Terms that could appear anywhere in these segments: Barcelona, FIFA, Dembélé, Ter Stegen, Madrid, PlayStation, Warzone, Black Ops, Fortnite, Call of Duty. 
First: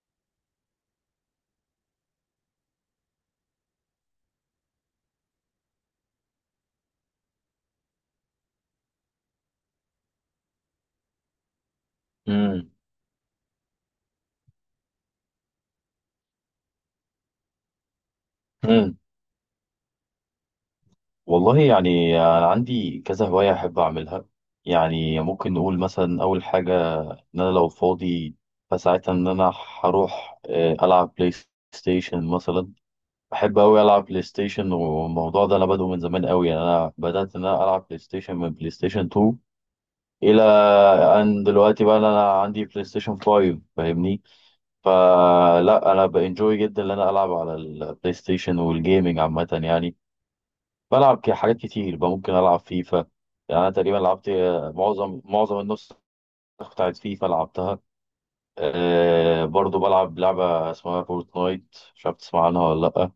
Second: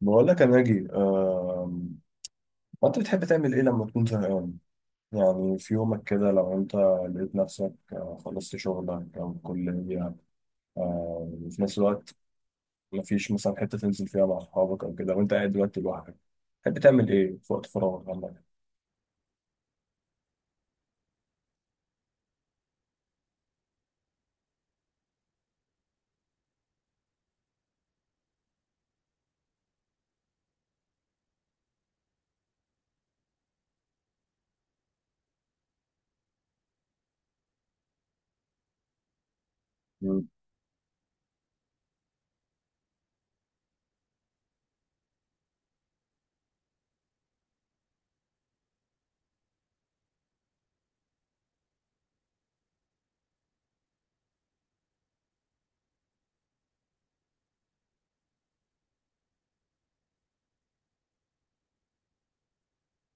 بقول لك يا ناجي، انت بتحب تعمل ايه لما تكون زهقان؟ يعني في يومك كده، لو انت لقيت نفسك خلصت شغلك او الكلية، وفي نفس الوقت امم مفيش مثلا حتة تنزل فيها مع اصحابك او كده، وانت قاعد دلوقتي لوحدك، تحب تعمل ايه في وقت فراغك عندك؟ امم والله يعني انا عندي كذا هوايه احب اعملها. يعني ممكن نقول مثلا اول حاجه، ان انا لو فاضي فساعتها ان انا هروح العب بلاي ستيشن مثلا. بحب قوي العب بلاي ستيشن، والموضوع ده انا بادئه من زمان قوي، يعني انا بدات ان انا العب بلاي ستيشن من بلاي ستيشن 2 مم. الى ان دلوقتي بقى انا عندي بلاي ستيشن 5، فاهمني؟ فلا انا بانجوي جدا ان انا العب على البلاي ستيشن والجيمنج عامه. يعني بلعب حاجات كتير بقى، ممكن العب فيفا، يعني انا تقريبا لعبت معظم النسخ بتاعت فيفا لعبتها. أه، برضو بلعب لعبة اسمها فورتنايت، مش عارف تسمع عنها ولا لأ.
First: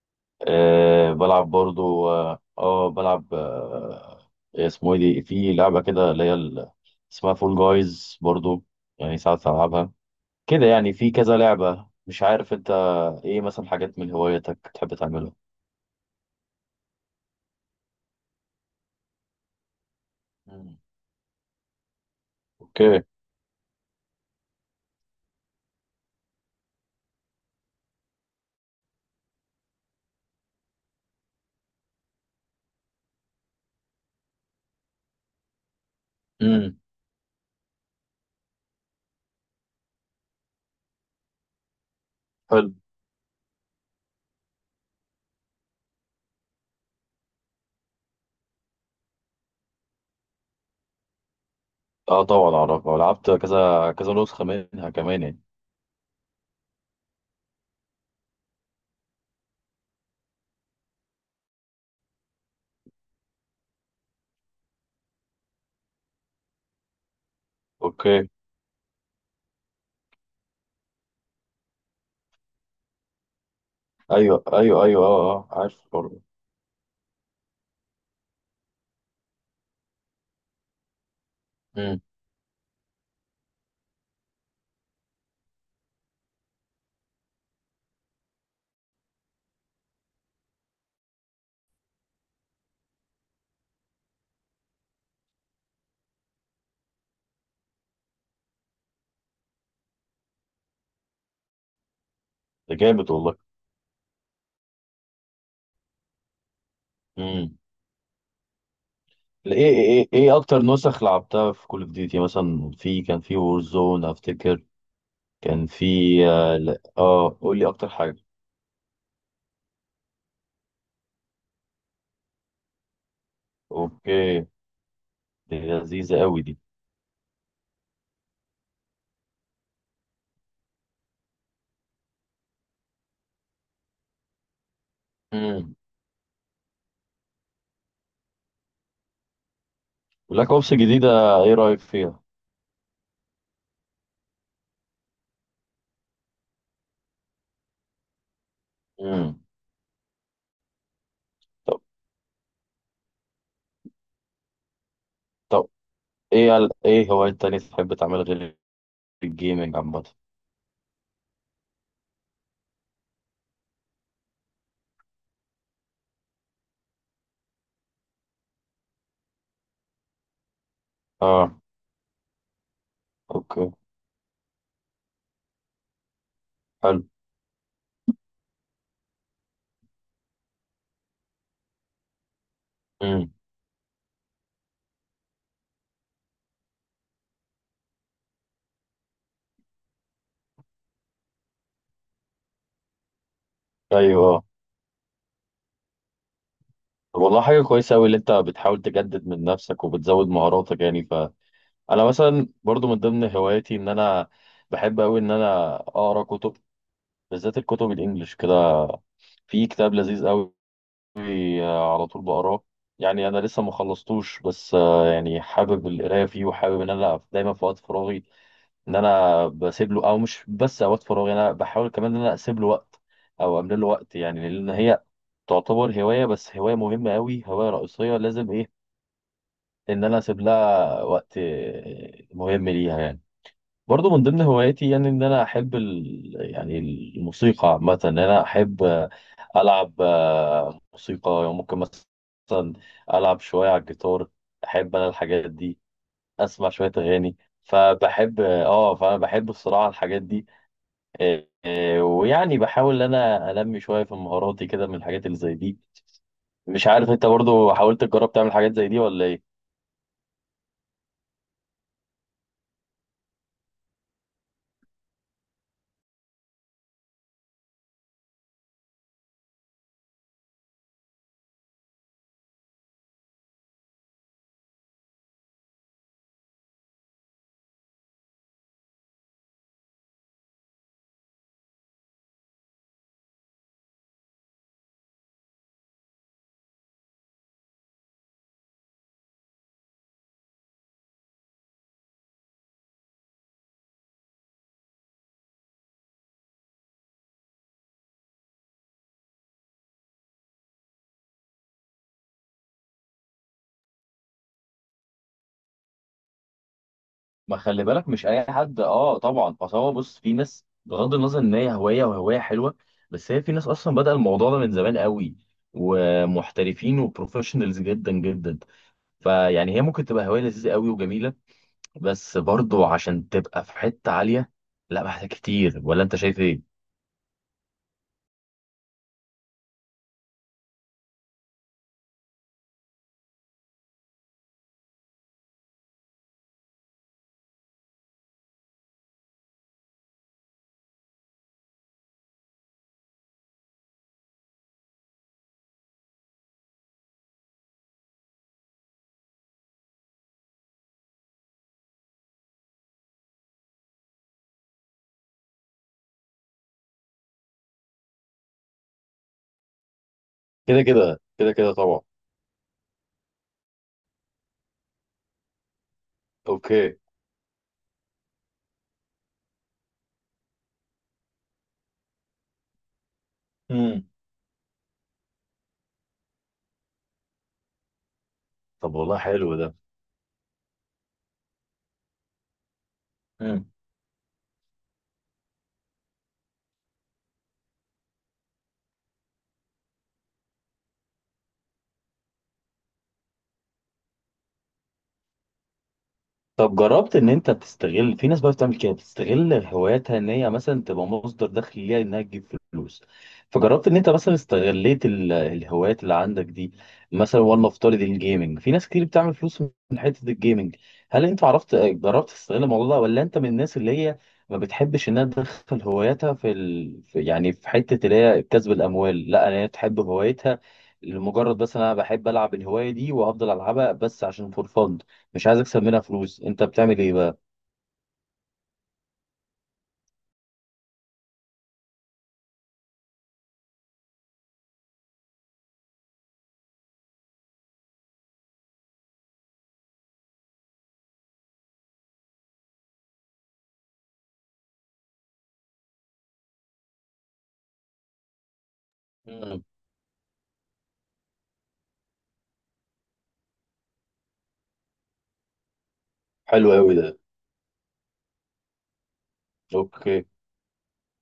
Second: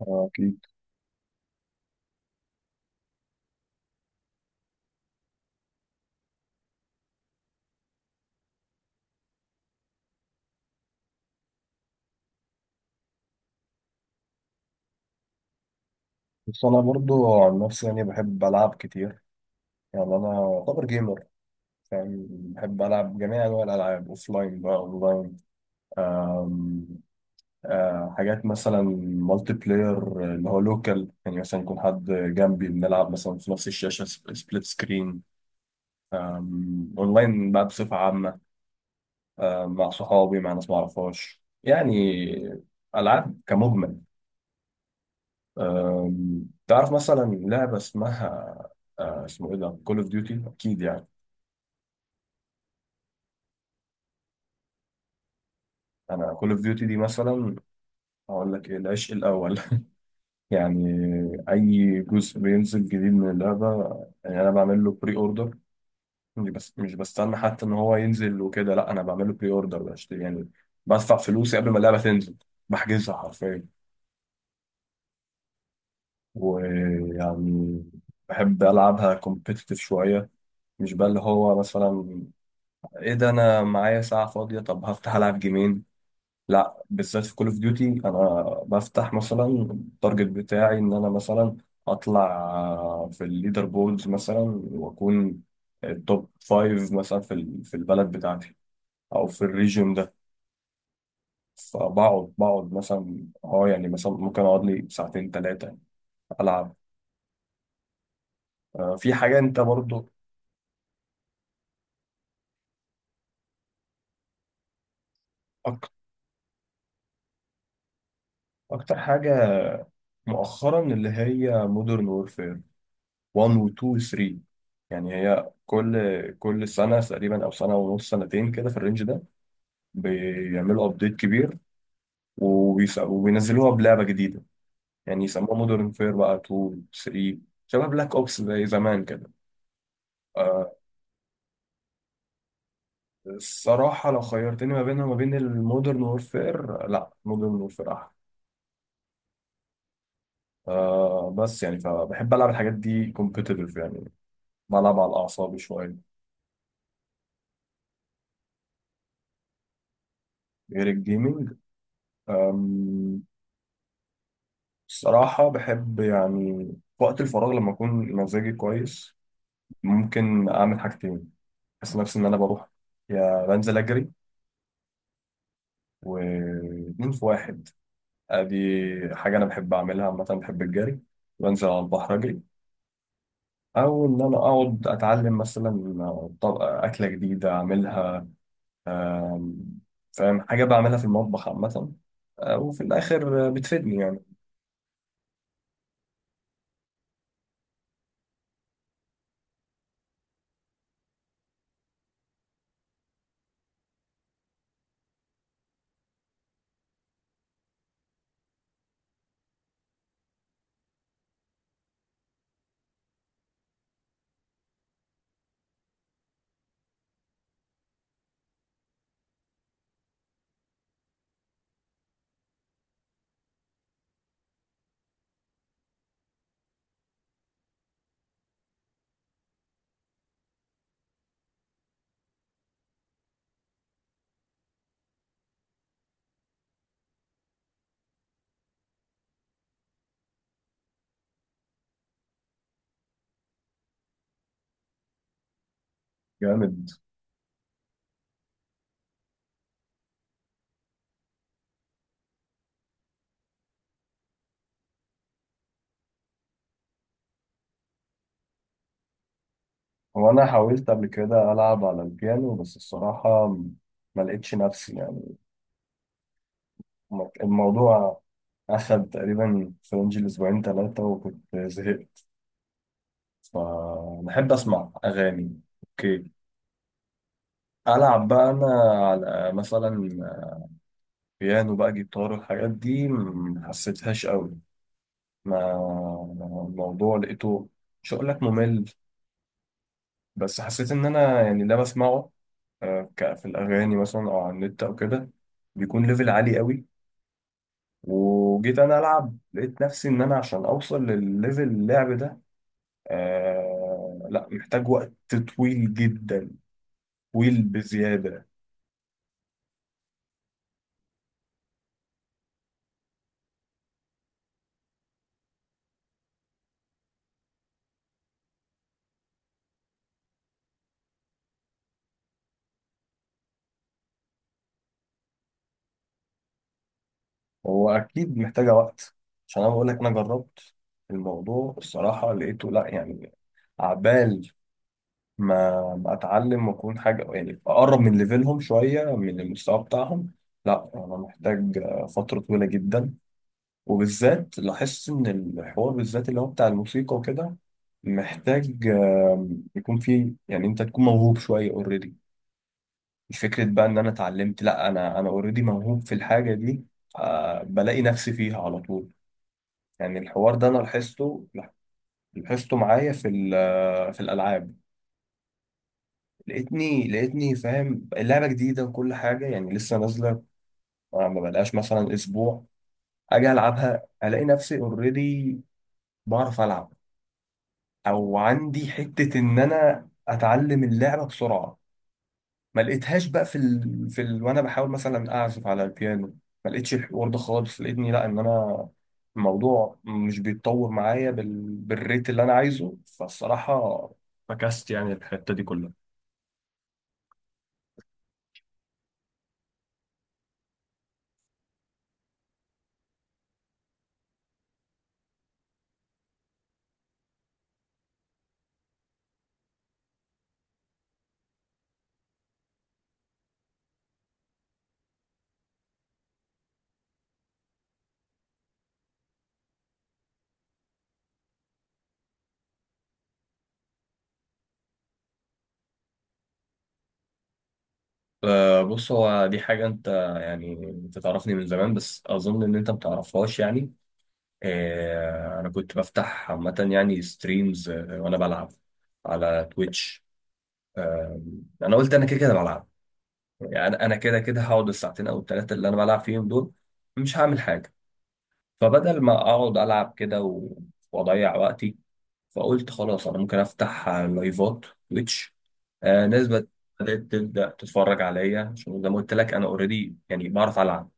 اكيد. أه بلعب برضو بلعب اسمه ايه دي، في لعبة كده اللي هي اسمها فول جايز برضو، يعني ساعات ألعبها كده. يعني في كذا لعبة. مش عارف انت ايه مثلا حاجات من هواياتك بتحب تعملها؟ بس انا برضو عن نفسي يعني بحب العب كتير، يعني انا مم. اعتبر جيمر. يعني بحب اوكي. العب جميع انواع الالعاب، اوفلاين بقى، اونلاين. حاجات مثلا مالتي بلاير اللي هو لوكال، يعني مثلا يكون حد جنبي بنلعب مثلا في نفس الشاشة، سبليت سكرين. امم. اونلاين بقى بصفة عامة، مع صحابي، مع ناس ما اعرفهاش يعني. حلو. ألعاب كمجمل. تعرف مثلا لعبة اسمه ايه ده، كول اوف ديوتي، اكيد يعني. اه طبعا اعرفها، لعبت كذا كذا نسخه منها كمان يعني. انا كول اوف ديوتي دي مثلا هقول لك ايه، العشق الاول. يعني اي جزء بينزل جديد من اللعبة، يعني انا بعمل له بري اوردر. مش بستنى حتى ان هو اوكي. ينزل وكده، لا انا بعمله بري اوردر، بشتري يعني، بدفع فلوسي قبل ما اللعبه تنزل، بحجزها حرفيا. ايوه ايوه ايوه، اه اه عارف برضه. ويعني بحب العبها كومبيتيتيف شويه، مش بقى اللي هو امم. مثلا ايه ده، انا معايا ساعه فاضيه طب هفتح العب جيمين. لا، بالذات في كول اوف ديوتي انا بفتح مثلا التارجت بتاعي ان انا مثلا اطلع في الليدر بوردز مثلا، واكون التوب فايف مثلا في في البلد بتاعتي، او في الريجن. فبقعد ده جامد مثلا، والله. اه يعني مثلا ممكن اقعد لي ساعتين ثلاثة العب. امم. في حاجة ايه انت ايه ايه برضو إيه اكتر نسخ لعبتها في كول اوف ديوتي؟ مثلا في، كان في وور زون افتكر، كان في، أك... اه لا، قول لي اكتر حاجه. اكتر حاجة مؤخرا اللي هي مودرن وورفير 1 و 2 و 3. اوكي. يعني هي دي لذيذه قوي دي. كل سنة تقريبا او سنة ونص سنتين كده في الرينج ده بيعملوا ابديت كبير، وبينزلوها بلعبة جديدة، يعني يسموها امم. مودرن فير بقى 2 3، شبه بلاك اوبس زي زمان كده. بلاك اوبس آه، الجديده، ايه رايك فيها؟ الصراحة لو خيرتني ما بينها وما بين المودرن وورفير، لا مودرن وورفير أحلى. امم. بس يعني طب. فبحب ألعب الحاجات دي كومبيتيتيف يعني، بلعب على الأعصاب طب شوية. ايه ايه هوايات تانية تحب تعمل غير الجيمنج عامه؟ غير الجيمنج، آم، الصراحة بحب يعني وقت الفراغ لما أكون مزاجي كويس ممكن أعمل حاجتين. اه. بحس نفسي إن أنا بروح يا اوكي. بنزل أجري، حلو. واتنين في واحد. أدي حاجة أنا بحب أعملها عامة، بحب الجري، بنزل على البحر أجري. امم. أو إن أنا أقعد أتعلم مثلا طبق أكلة جديدة أعملها، فاهم؟ حاجة بعملها في المطبخ عامة، وفي الآخر بتفيدني يعني. ايوه. طب والله حاجه كويسه قوي اللي انت بتحاول تجدد من نفسك وبتزود مهاراتك يعني. فانا مثلا برضو من ضمن هواياتي ان انا بحب قوي ان انا اقرا كتب، بالذات الكتب الانجليش كده. في كتاب لذيذ قوي على طول بقراه، يعني انا لسه ما خلصتوش، بس يعني حابب القرايه فيه، وحابب ان انا دايما في وقت فراغي ان انا بسيب له، او مش بس اوقات فراغي، انا بحاول كمان ان انا اسيب له وقت او املى له وقت، يعني لان هي تعتبر هوايه، بس هوايه مهمه قوي، هوايه رئيسيه لازم ايه ان انا اسيب لها وقت مهم ليها يعني. برضو من ضمن هواياتي يعني ان انا احب يعني الموسيقى عامه، ان انا احب العب موسيقى، يعني ممكن مثلا العب شويه على الجيتار، احب انا الحاجات دي، اسمع جامد. شويه اغاني. فبحب اه، فانا بحب الصراحه الحاجات دي. إيه إيه، ويعني بحاول ان انا انمي شويه في مهاراتي كده من الحاجات اللي زي دي. مش عارف انت برضو حاولت تجرب تعمل حاجات زي دي ولا ايه؟ هو أنا حاولت قبل كده ألعب على البيانو، بس الصراحة ما لقيتش نفسي يعني. الموضوع أخد تقريبا في رينج الأسبوعين ثلاثة وكنت زهقت. فبحب أسمع أغاني، أوكي، ألعب بقى أنا على مثلا بيانو بقى، جيتار، والحاجات دي ما حسيتهاش قوي. ما الموضوع لقيته، مش هقول لك ممل، بس حسيت ان انا يعني ده بسمعه في الاغاني مثلا، او على النت او كده، بيكون ليفل عالي قوي، وجيت انا العب لقيت نفسي ان انا عشان اوصل للليفل اللعب ده، لا، محتاج وقت طويل جدا، ما طويل خلي بالك، مش اي بزياده. حد، اه طبعا، اصل هو بص في ناس، بغض النظر ان هي هوايه وهوايه حلوه، بس هي في ناس اصلا بدأ الموضوع ده من زمان قوي، ومحترفين وبروفيشنالز جدا جدا. فيعني هي ممكن تبقى هوايه لذيذه قوي وجميله، بس برضو عشان تبقى في حته عاليه لا محتاج كتير، ولا انت شايف ايه؟ هو اكيد محتاجه وقت، عشان انا بقول لك انا جربت الموضوع، الصراحه لقيته، لا يعني عبال ما اتعلم واكون حاجه، يعني اقرب من ليفلهم شويه، من المستوى بتاعهم، لا انا محتاج فتره طويله جدا. وبالذات لاحظت ان الحوار بالذات اللي هو بتاع الموسيقى وكده محتاج يكون فيه يعني انت تكون موهوب شويه اوريدي، مش فكره بقى ان انا اتعلمت، لا انا اوريدي موهوب في الحاجه دي، بلاقي نفسي فيها على طول. يعني الحوار ده انا كده كده لاحظته، كده كده طبعا. معايا في في الالعاب. اوكي. لقيتني فاهم اللعبة جديدة وكل حاجة، يعني لسه نازلة، ما بقالهاش مثلا أسبوع، أجي مم. ألعبها ألاقي نفسي أوريدي بعرف ألعب، أو طب عندي والله حتة حلو إن ده. أنا أتعلم اللعبة بسرعة. ما لقيتهاش بقى مم. وأنا بحاول مثلا أعزف على البيانو، ما لقيتش الحوار ده خالص. لقيتني لا إن أنا الموضوع مش بيتطور معايا بالريت اللي أنا عايزه. فالصراحة فكست يعني الحتة دي كلها. طب جربت ان انت تستغل، في ناس بقى بتعمل كده، بتستغل هواياتها ان هي مثلا تبقى مصدر دخل ليها، انها تجيب فلوس. فجربت ان انت مثلا استغليت الهوايات اللي عندك دي؟ مثلا والله، افترض الجيمنج، في ناس كتير بتعمل فلوس من حته الجيمنج. هل انت عرفت جربت تستغل الموضوع ده، ولا انت من الناس اللي هي ما بتحبش انها تدخل هواياتها في, في يعني في حته اللي هي كسب الاموال؟ لا انا هي تحب هوايتها لمجرد، بس انا بحب العب الهوايه دي وافضل العبها بس عشان فور فن، مش عايز اكسب منها فلوس. انت بتعمل ايه بقى؟ بص، هو دي حاجة أنت يعني أنت تعرفني من زمان بس أظن إن أنت متعرفهاش يعني. أنا كنت بفتح عامة يعني ستريمز وأنا بلعب على تويتش. آه، أنا قلت أنا كده كده بلعب، يعني أنا كده كده هقعد الساعتين أو التلاتة اللي أنا بلعب فيهم دول، مش هعمل حاجة، فبدل ما مم. أقعد ألعب كده و- وأضيع وقتي، فقلت خلاص انا ممكن افتح لايفات تويتش. ناس حلو قوي ده. بدات تبدا تتفرج عليا، عشان زي ما قلت لك انا اوريدي اوكي. يعني بعرف العب،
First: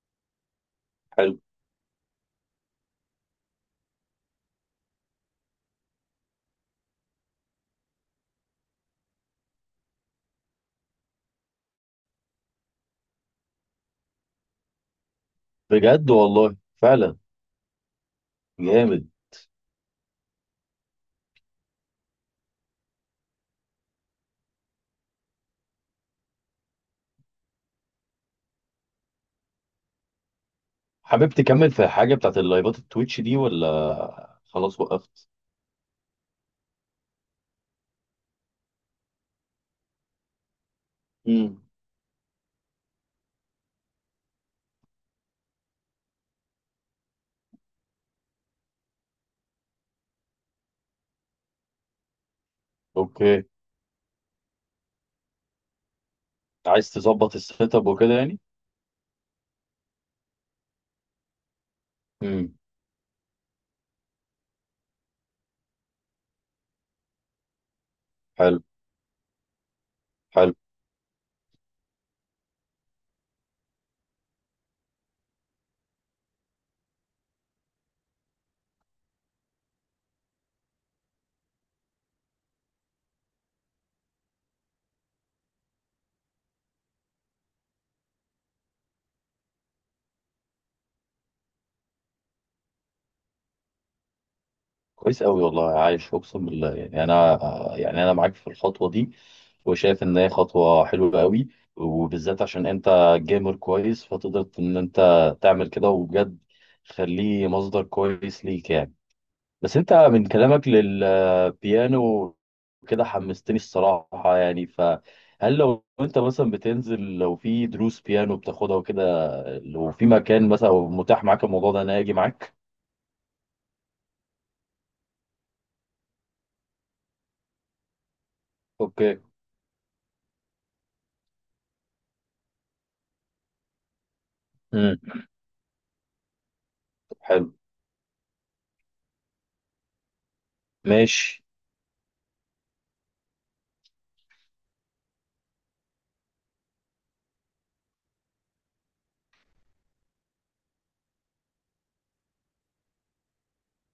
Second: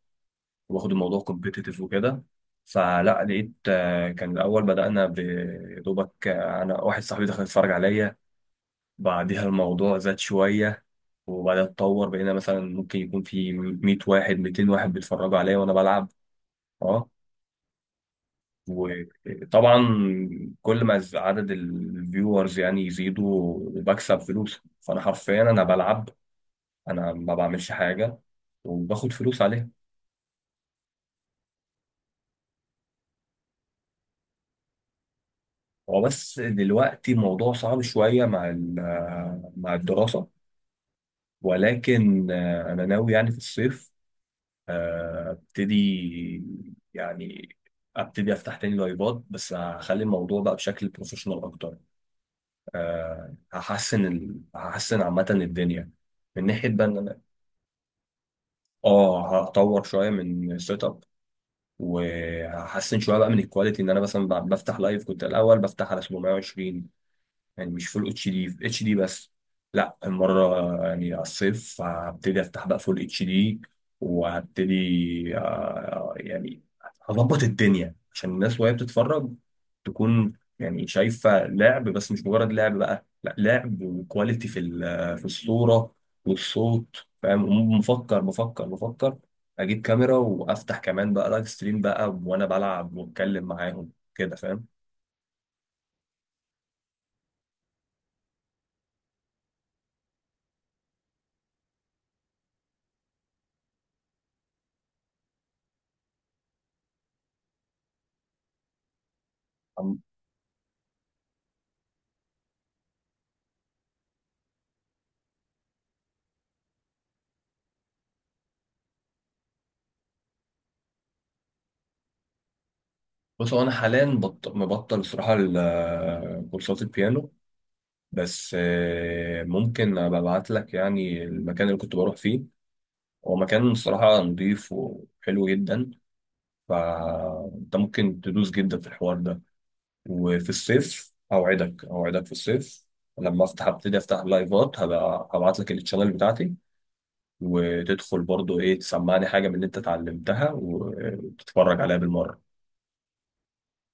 واخد الموضوع حلو. كومبيتيتيف وكده. فلا لقيت، كان الاول بدانا يا دوبك، انا واحد صاحبي دخل يتفرج عليا. بعدها الموضوع زاد شويه، وبعدها اتطور بقينا مثلا ممكن يكون في 100 واحد 200 واحد بيتفرجوا عليا وانا بلعب. بجد والله آه. فعلا. جامد. وطبعا كل ما عدد الفيورز يعني يزيدوا، بكسب فلوس. فانا حرفيا انا بلعب، انا ما بعملش حاجه وباخد فلوس عليها. حابب تكمل في حاجه بتاعت اللايفات التويتش دي، ولا خلاص وقفت؟ هو بس دلوقتي الموضوع صعب شويه مع مع الدراسه، مم. ولكن انا ناوي يعني في الصيف ابتدي يعني افتح تاني لايفات، بس هخلي الموضوع بقى بشكل بروفيشنال اكتر. اوكي. هحسن عامه الدنيا من ناحيه بقى عايز ان انا، تظبط السيت اب وكده يعني؟ اه هطور شويه من السيت اب، مم. وهحسن شويه بقى من الكواليتي ان انا مثلا بفتح لايف. كنت الاول بفتح على 720 يعني مش فول اتش دي، حلو. اتش دي بس. لا، حلو. المره يعني على الصيف هبتدي افتح بقى فول اتش دي، وهبتدي يعني هظبط الدنيا عشان الناس وهي بتتفرج تكون يعني شايفه لعب، بس مش مجرد لعب بقى، لا لعب وكواليتي في في الصوره والصوت. فاهم؟ مفكر مفكر مفكر اجيب كاميرا وافتح كمان بقى لايف ستريم بقى وانا بلعب واتكلم معاهم كده، فاهم؟ كويس قوي والله، عايش، اقسم بالله، يعني انا يعني انا معاك في الخطوه دي، وشايف ان هي خطوه حلوه قوي، وبالذات عشان انت جيمر كويس، فتقدر ان انت تعمل كده، وبجد خليه مصدر كويس ليك يعني. بس انت من كلامك للبيانو كده حمستني الصراحه يعني، فهل لو انت مثلا بتنزل، لو في دروس بيانو بتاخدها وكده، لو في مكان مثلا متاح معاك الموضوع ده، انا اجي معاك. بص، هو انا حاليا مبطل صراحه كورسات البيانو، بس اوكي. ممكن ابقى ابعت لك يعني المكان اللي كنت بروح فيه. هو مكان صراحه نظيف امم. وحلو جدا، حلو. فانت ممكن تدوس جدا في الحوار ده. وفي الصيف ماشي. اوعدك، اوعدك في الصيف لما افتح، ابتدي افتح لايفات، هبقى هبعت لك الشانل بتاعتي، وتدخل برضو ايه تسمعني حاجه من اللي انت اتعلمتها، وتتفرج عليها بالمره.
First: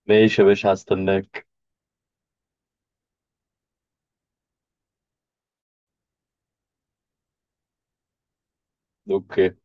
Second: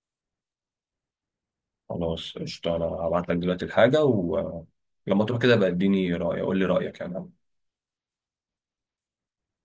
ماشي يا باشا، هستناك. خلاص قشطة، أنا هبعت لك دلوقتي الحاجة، ولما تروح كده بقى اديني رأي، قول لي رأيك يعني. اوكي.